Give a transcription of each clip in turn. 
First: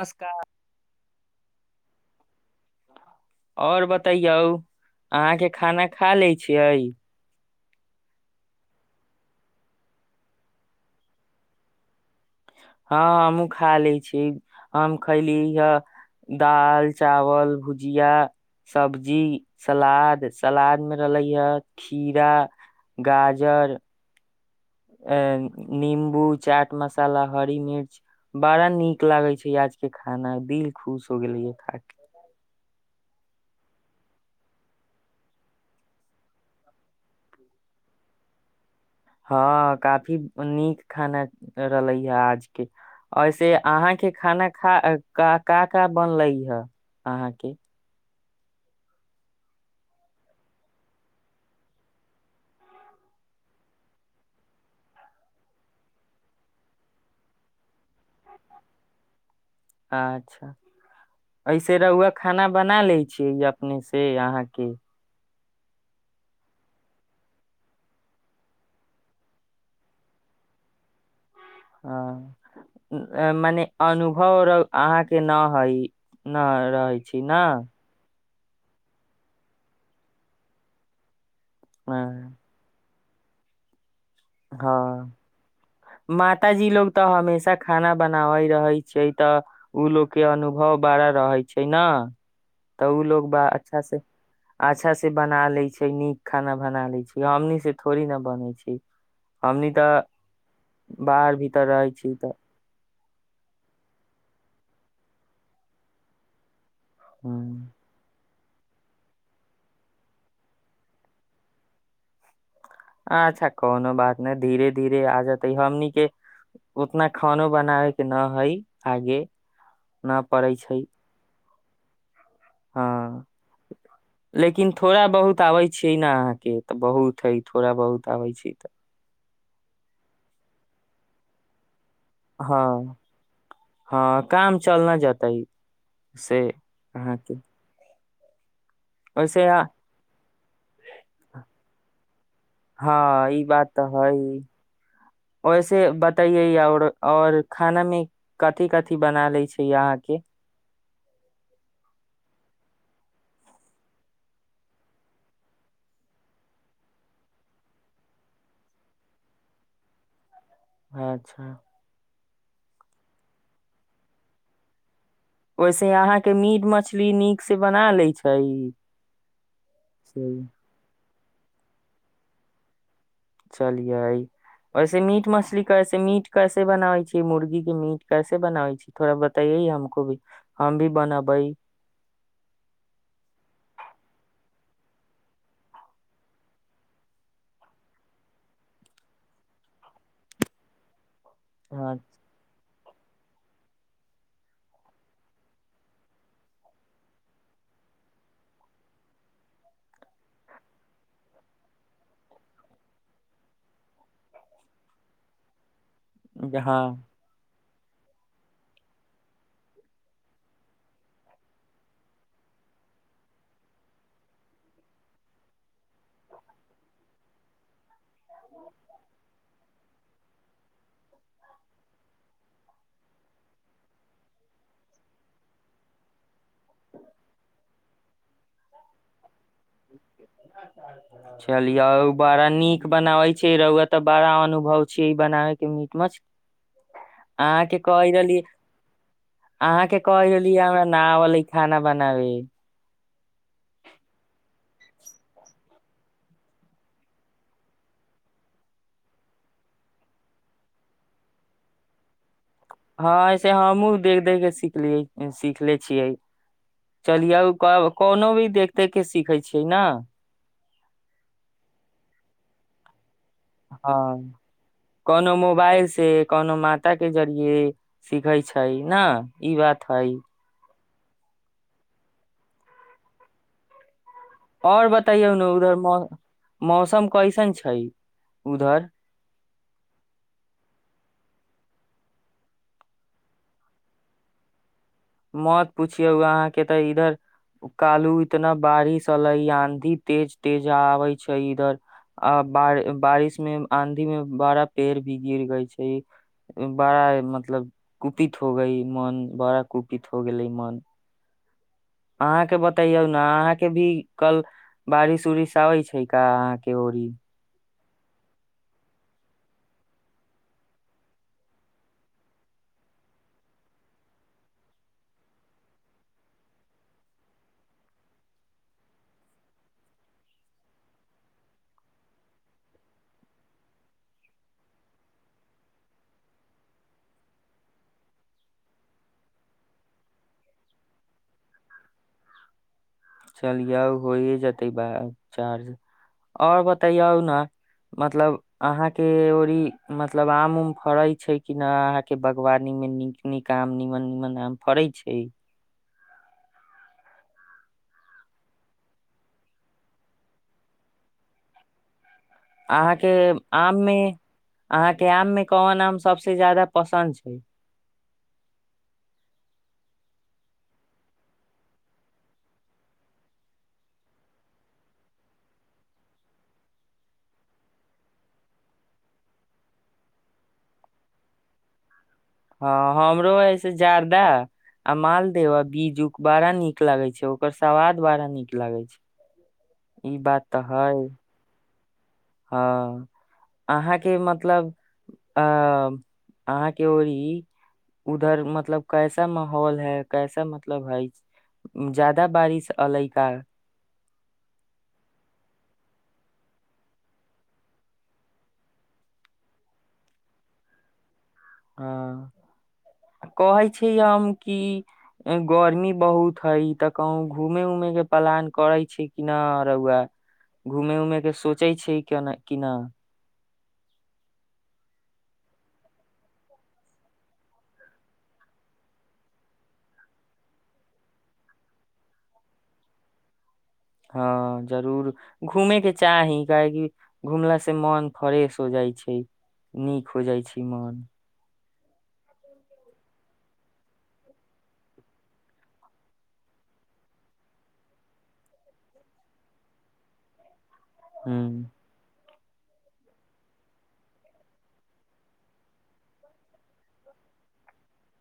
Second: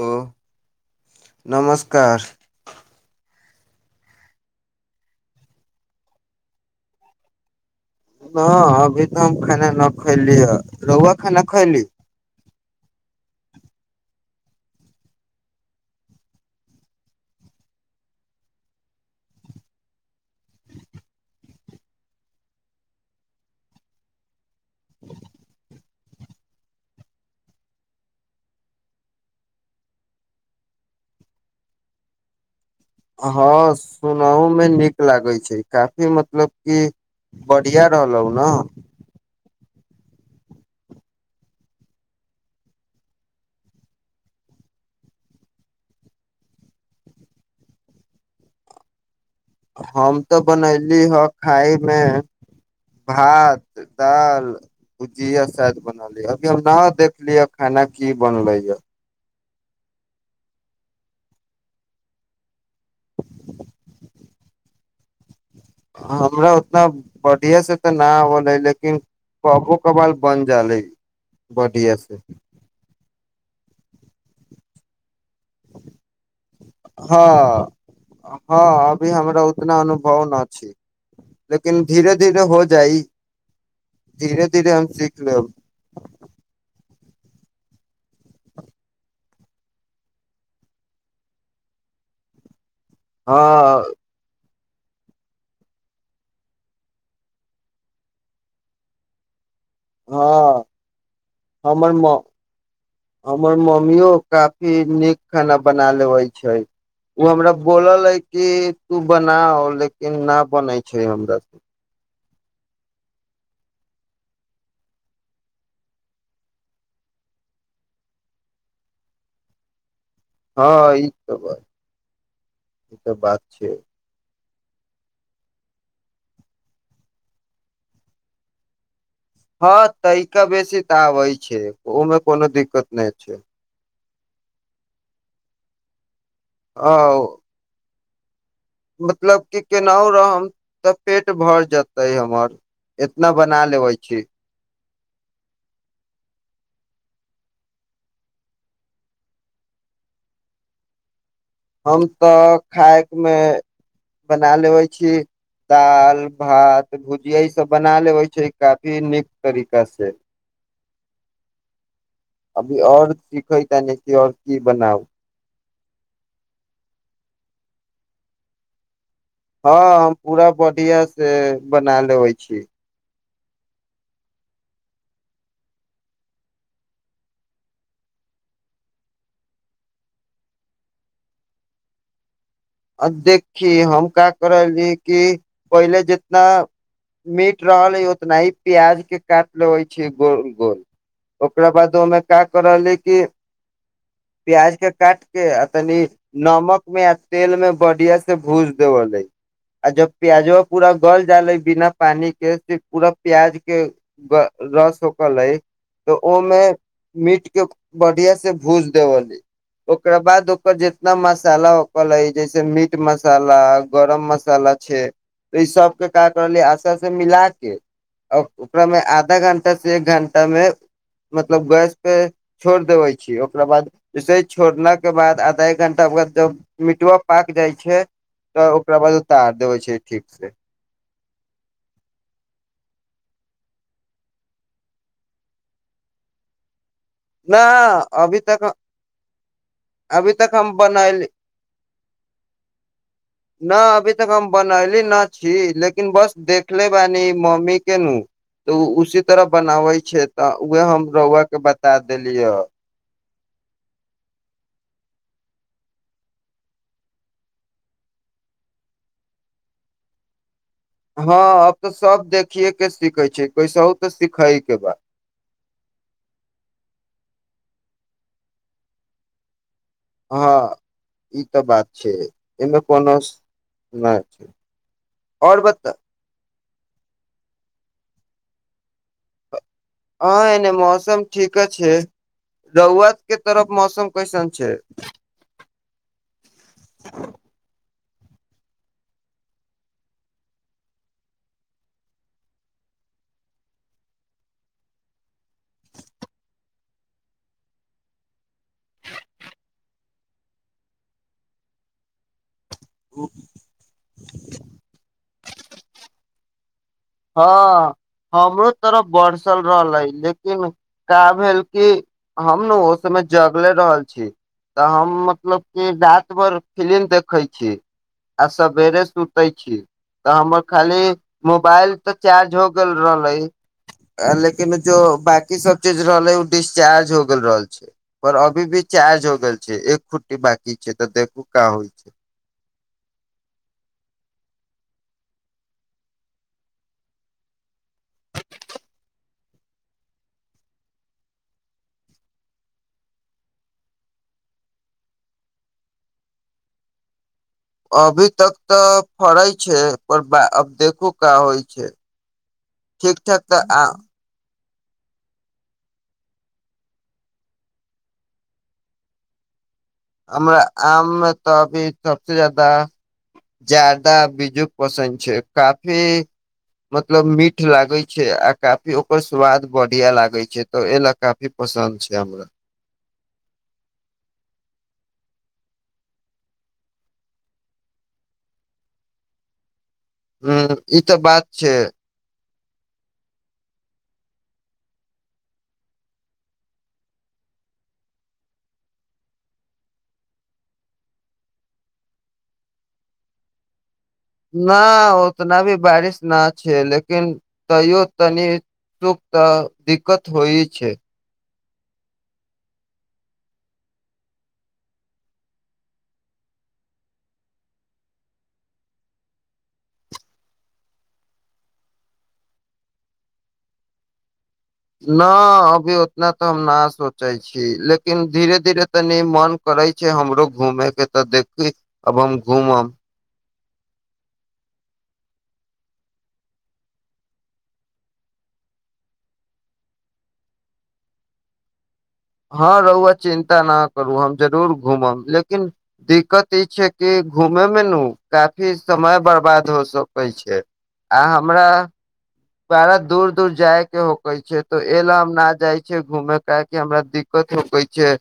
ह नमस्कार नमस्कार आओर बतैयौ अहााँके खाना खा लै छियै हं अभी तऽ हम खाना न खैली ह रौआ खाना खैली हँ हमहूँ खा लै छी हम खयली हए दालि चावल भुजिया सब्जी सलाद सलादमे रहलै हए खीरा गाजर अ नम ू चाट मसाला हरी मिर्च बड़ा नीक लागे छै आज के खाना दिल खुश हो गेले य खा के हँ सुनहो मे नीक लागैत छै काफी मतलब की बढ़िया रहलहुौ ने हँ काफी नीक खाना रहलै हे आज के से अहाँके खाना खा का का बनले हे अहाँके हम तऽ बनली हे खायमे भात दाल भुजिया शाय बनली अभी हम न देखली ह खाना की बनले हए अच्छा ऐसे रौआ खाना बना लै छियै अपने से अहाँके हमरा उतना बढ़िया से तऽ न होलै लेकिन कभो कबाल बन जालै बढ़ीयां से एं मने अनुभव अहाँके के न हइ न रहै छी हँ न हँ अभी हमरा उतना अनुभव न छै लेकिन धीरे धीरे हो जाइ धीरे धीरे हम हँ सिखऽ लेब माताजी लोग तऽ हमेशा खाना बनाबैत रहै छियै तऽ ओ लोकोग के अनुभव बड़ा रहै छै ने तब ओ लोग बा अच्छा हँ से अच्छा से बना लै छै नीक खाना बना ले छै हमनी से थोड़ी ने बने छै हमनी तऽ हँ बाहर भीतर हमर रहै छी म तऽ हमर मम्मियो काफी नीक खाना बना लेब छै ओ हमरा हम्म, बोललै कि तू बना लेकिन न बनै छै हमरा से अच्छा कोनो बात नहि धीरे धीरे आ जेतै हमने उतना खानो बनाबे के न हइ आगे न पड़ै छै हँ ई तऽ बर हँ तऽ बात छै लेकिन थोड़ा बहुत आबै छियै ने अहाँके तऽ बहुत हइ थोड़ा बहुत आबै छी तऽ हँ तैका बेसी तऽ आबै छै ओमे कोनो हँ दिक्कत नहि छै हँ काम चल न जेतै से हँ अहाँके मतलब ओहिसे कि केनाहु रहब तऽ पेट भर जेतै हमर हँ इतना ई बना बात तऽ लेबै छी हइ वैसे बतैयै आओर आओर खानामे कथी कथी बना लै छै अहाँके हम तऽ खायमे बना लेबै छी दालि भात भुजियासभ बना लेबै छी काफी नीक तरीकासँ अच्छा अभी आऔर सिखै त नस आऔर की बनाउ ओहिसे अहाँके मीट मछली नीक से बना लैत छै हँ पूरा बढ़िया से बना लेबै छी चलिये वैसे मीट मछली कैसे मीट कैसे बनाबै छै मुर्गी के मीट कैसे बनाबै छी थोड़ा बतैये हमको भी हम भी बनबै देखि हम क करी कि पहिले जितना मीट रहल है उतना ही प्याज के काट लेबै छी गोल गोल ओकरा हँ बाद ओहिमे का कर रहलीै कि प्याज के काट के आ तनि नमक मे तेल में बढ़िया से भूज देवल है आ जब प्याजो पूरा गल जाले बिना पानी के फिर पूरा प्याज के रस होक लै तऽ ओमे मीटके बढ़िया से भूज देवल है ओकरा बाद ओकर जितना मसाला कहल जैसे मीट मसाला गरम मसाला छै तऽ ई सबके का केलियै आछासे मिला के आ ओकरामे आधा घण्टा से एक घण्टा मे मतलब गैस पे छोड़ देबे छी ओकरा बाद जैसे छोड़ना के बाद आधा एक घण्टा बाद जब मिटवा पाक जाइ छै तऽ ओकरा बाद उतार देवे छै ठीक से चलियौ बड़ा नीक बनाबै छी रौआ तऽ बड़ा अनुभव छी ई बनाबै के मीट मछली न अहाँके कहै रहली अभी तक अहाँके कहै अभी तक रहली हम हमरा ना बनैली आवेला खाना बनाबी न अभी तक हम बनली न छी लेकिन बस देखले बानी मम्मी के नू तऽ ओ उसी तरह बनाबै छै तऽ उहे हम रौआ के बता देलियै हँ ऐसे हमूँ देख देख के सिखलियै सिखले छियै चलियै कोनो भी देख देख के सीखै छियै ने हँ अब तऽ सब देखिए के सीखे छै कैसहु तऽ हँ सिखै के बा कोनो मोबाइल से कोनो माता के ज सिखै छै ने ई बात हइ हँ ई तऽ बात छै एमे कोनो नहि छै आओर बताइयौ ने आओर उधर बता म मौसम कैसन छै उधर हँ एने मौसम ठीक छै रौआक तरफ मौसम कैसन छै मौत पूछियौ अहाँके तऽ इधर कालू इतना बारिश एलै आंधी तेज तेज आबे छै इधर आ बारिश मे आंधी में बड़ा पेड़ भी गिर गई छै बड़ा मतलब कुपित हो गई मन बड़ा कु पीत हो गेलै मन अहाँके बत तैयौ ने अहाँके भी कल बारिश उरिश इच्छा होइ छै का अहाँके ओरी हँ हमरो तरफ बरसल रहलै अइ लेकिन का भेल कि हम ने ओ सुबहे जगले रहल छी तऽ हम मतलब कि रात भर फिलिम देखैत छी आ सवेरे सुतै छी तऽ हमर खाली मोबाइल तऽ चार्ज हो गेल रहलै लेकिन जो बकी सब चीज रहले उ डिस्चार्ज हो गेल रहल छै परर अभी भी चार्ज हो गेल छै एक खुट्टी बकी छै तऽ देखू काँ होइ चलियौ होय जेतै बा चार्ज आओर बतैयौ ने मतलब अहाँके ओड़ी मतलब आम उम फड़ैत छै कि ने अहाँके बागवानी मे नीक नीक आम नीमन नीमन आम फड़ैत छै अभी तक तऽ फड़ै छै पर अब देखू का होइ छै अहाँके ठीक ठाक तऽ आम आ मे अहाँके आम मे कोन आम सबसे ज्यादा पसन्द छै हमरा आम मे तऽ अभी सबसे जादा जार्दा बीजू पसन्द छै काफी मतलब मीठ लागे छै आ काफी ओकर स्वाद बढ़िया लागे छै तऽ एहि लए काफी पसन्द छै हमरा हँ हमरो हमरो है से जार्दा आ मालदेह आ बीजू बड़ा नीक लागे छै ओकर स्वाद बड़ा नीक लागे छै ई बात ह तऽ ई है तऽ बात छै हँ, अहाँक मतलब अहाँक ओहि दिस उधरक माहौल केहन अछि? ओतय बेसी वर्षा भऽ रहल अछि कि नहि? नहि, एतेक बेसी वर्षा नहि अछि, मुदा तैयो तनि-तनि दिक्कत तऽ होइते अछि। हँ, हम तऽ कहैत छी जे गर्मी बहुत अछि। तऽ कहियो घूमय जाएबाक योजना बनबैत छी कि नहि? किनको घूमय जाएबाक सोचैत छी कि नहि? नहि, एखन तऽ एतेक नहि सोचैत छी। मुदा धीरे-धीरे मन करैत अछि। हमरो घूमयकेँ इच्छा होइत अछि। देखी, आब हमहुँ घूमय जाएब। हँ जरूर घूमेके चाही काहेकि घूमला से मन फ्रेश हो जाइ छै। नीक हो जाइ छै। मन हँ रहू, चिन्ता नहि करू। हम जरूर घूमब, मुदा दिक्कत ई छै जे घूमैमे ने काफी समय बर्बाद भऽ सकै छै। आ ह हमरा पारा दूर-दूर जाए पड़ैत छै, एहि लेल हम घूमए नहि जाइ छी, किएक तँ हमरा घूमए में दिक्कत होइत छै।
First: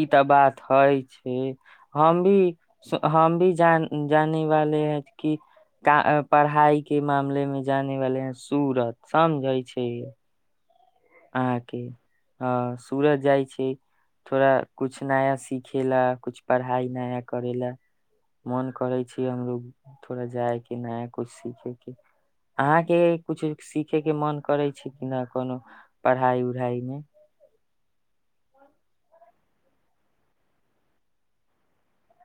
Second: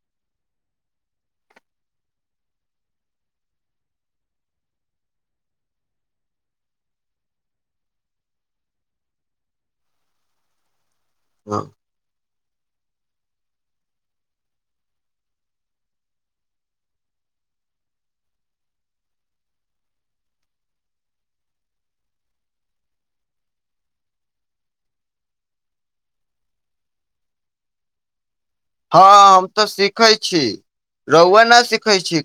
ई तँ बाते छै, हमहूँ जानि रहल छी जे पढ़ाइके मामलामे जे होएत, से परिस्थिति बुझाइत छै। आ हँ की हँ, सूरत जाइ छी, तऽ किछु नवका सिखबाक लेल, किछु नव पढ़ाइ करबाक लेल मन करैत छै। हमरा सेहो लगैत छै जे तनी सूरत जा कऽ किछु नव सीखल जाए। अहाँकेँ सेहो कोनो नव चीज सीखबाक मन करैत छै कि नहि? पढ़ाई उढ़ाई मे हँ हम तऽ सिखै छी रहुआ नहि सीखै छी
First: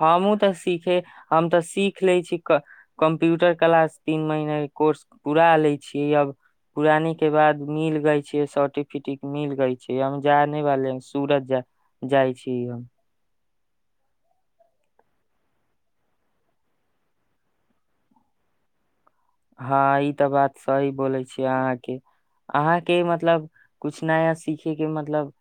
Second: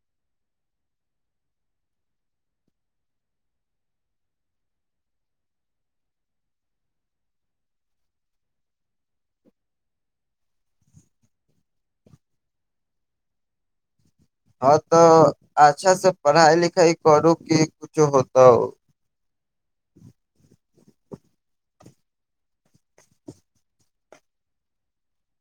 हमहूँ तँ सीखए छी, हम तँ सीखि लै छी। कम्प्यूटर क्लासक तीन महीनाक कोर्स पूरा कऽ लेने छी, आब पढ़ाइ पूरा भेलाक बाद हमरा सर्टिफिकेट सेहो भेटि गेल अछि। हम सूरत जाएब, हम जानि रहल छी जे सूरत जाएब। हँ तऽ अच्छा से पढ़ाइ लिखाइ करू कि किछु हेतु हँ ई तऽ बात सही बोलै छीिय अहाँके अहाँके मतलब कुछ नया सीखेके मतलब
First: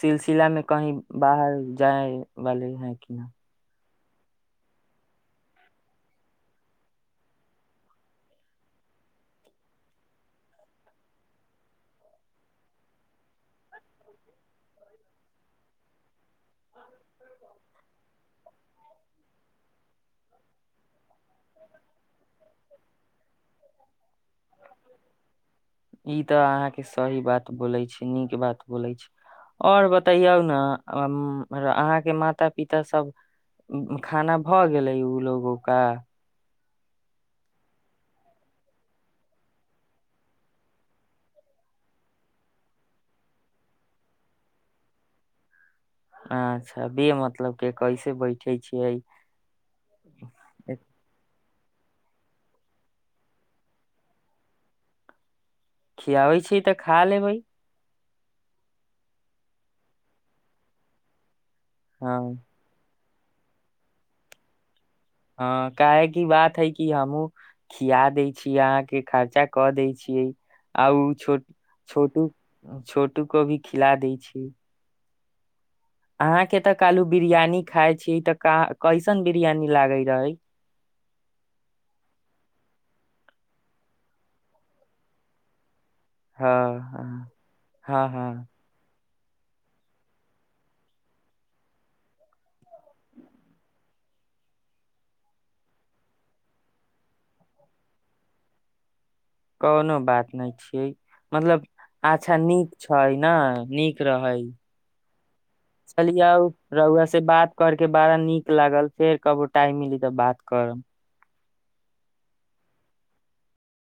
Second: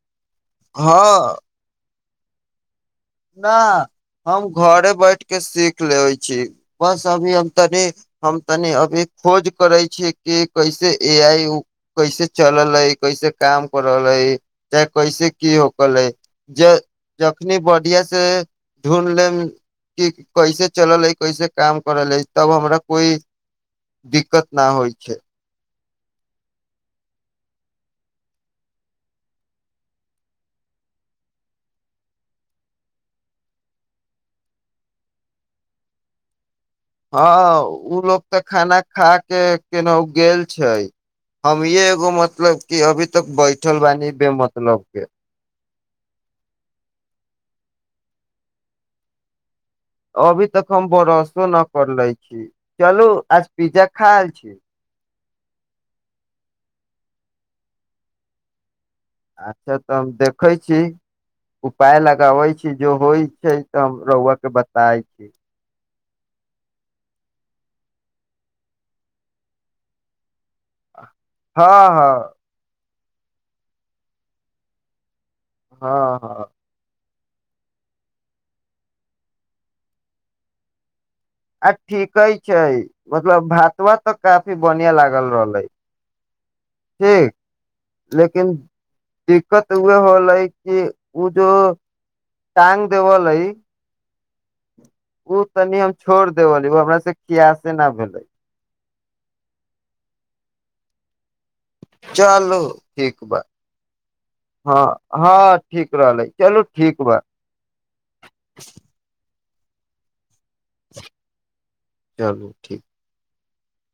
सिलसिलामे कहीं बाहर जाइ बली ह नहि हम घरे बैस कऽ सीखि लेब, बस एखन हम तनी खोज करैत छी जे एआई कृत्रिम बुद्धिमत्ता केना चलैत छै, केना काज करैत छै आ एकर उपयोग केना कएल जाइत छै। जेना जेना नीक सँ बुझाइत जाएत, तेना तेना हम सीखैत जाएब। से ढूढ लेब कि कैसे चलल है कैसे काम करल हइ तब हमरा कोइ दिक्कत न होइ छै ई तऽ अहाँके सही बात बोलै छै नीक बात बोलै छै आओर बतैयौ ने अहाँके माता पिता खाना भऽ गेलै ओ लोगोका हँ ओ लो तऽ खाना खा के केना गेल छै हम ये एगो मतलब कि अभी तक बैठल बानी बे मतलब के अच्छा मतलब के कैसे बैठे छियै अभी तक हम बरसो न कर ले छी चलू आज पिज़्ज़ा खा आल छी खियाबै छी तऽ खा लेबै अच्छा तऽ हम देखै छी उपाय हँ लगाबै छी जो होइ छै। तऽ हम रोआ के बता हँ काहे की बात है कि हमू खिया दै छियै अहाँके खर्चा कऽ दै छियै आउ हँ छोट छोट हँ छो कटू को भी खिला दै छै हँ हँ अहाँके तऽ कालू बिरियानी खाय छी। तऽ कैसन बिरियानी लागे रहै आ ठीके छै मतलब भात भात तऽ काफी बढ़िया लागल रहलै हँ ठीक हँ हँ लेकिन दिक्कत उह होलै कि उ जो टाँग देवल है ओ तनि हम छोड़ देबी ओ हमरा से क्यासे न भेलै कोनो बात नहि छियै मतलब अच्छा चलू नीक छै ठीक ने बा नीक रहै हँ हँ ठीक चलिय रहलै आ चलू ठीक रौआ बा से बात करके बड़ा नीक लागल फेर कब टाइम मिली तऽ बात करम चलू ठीक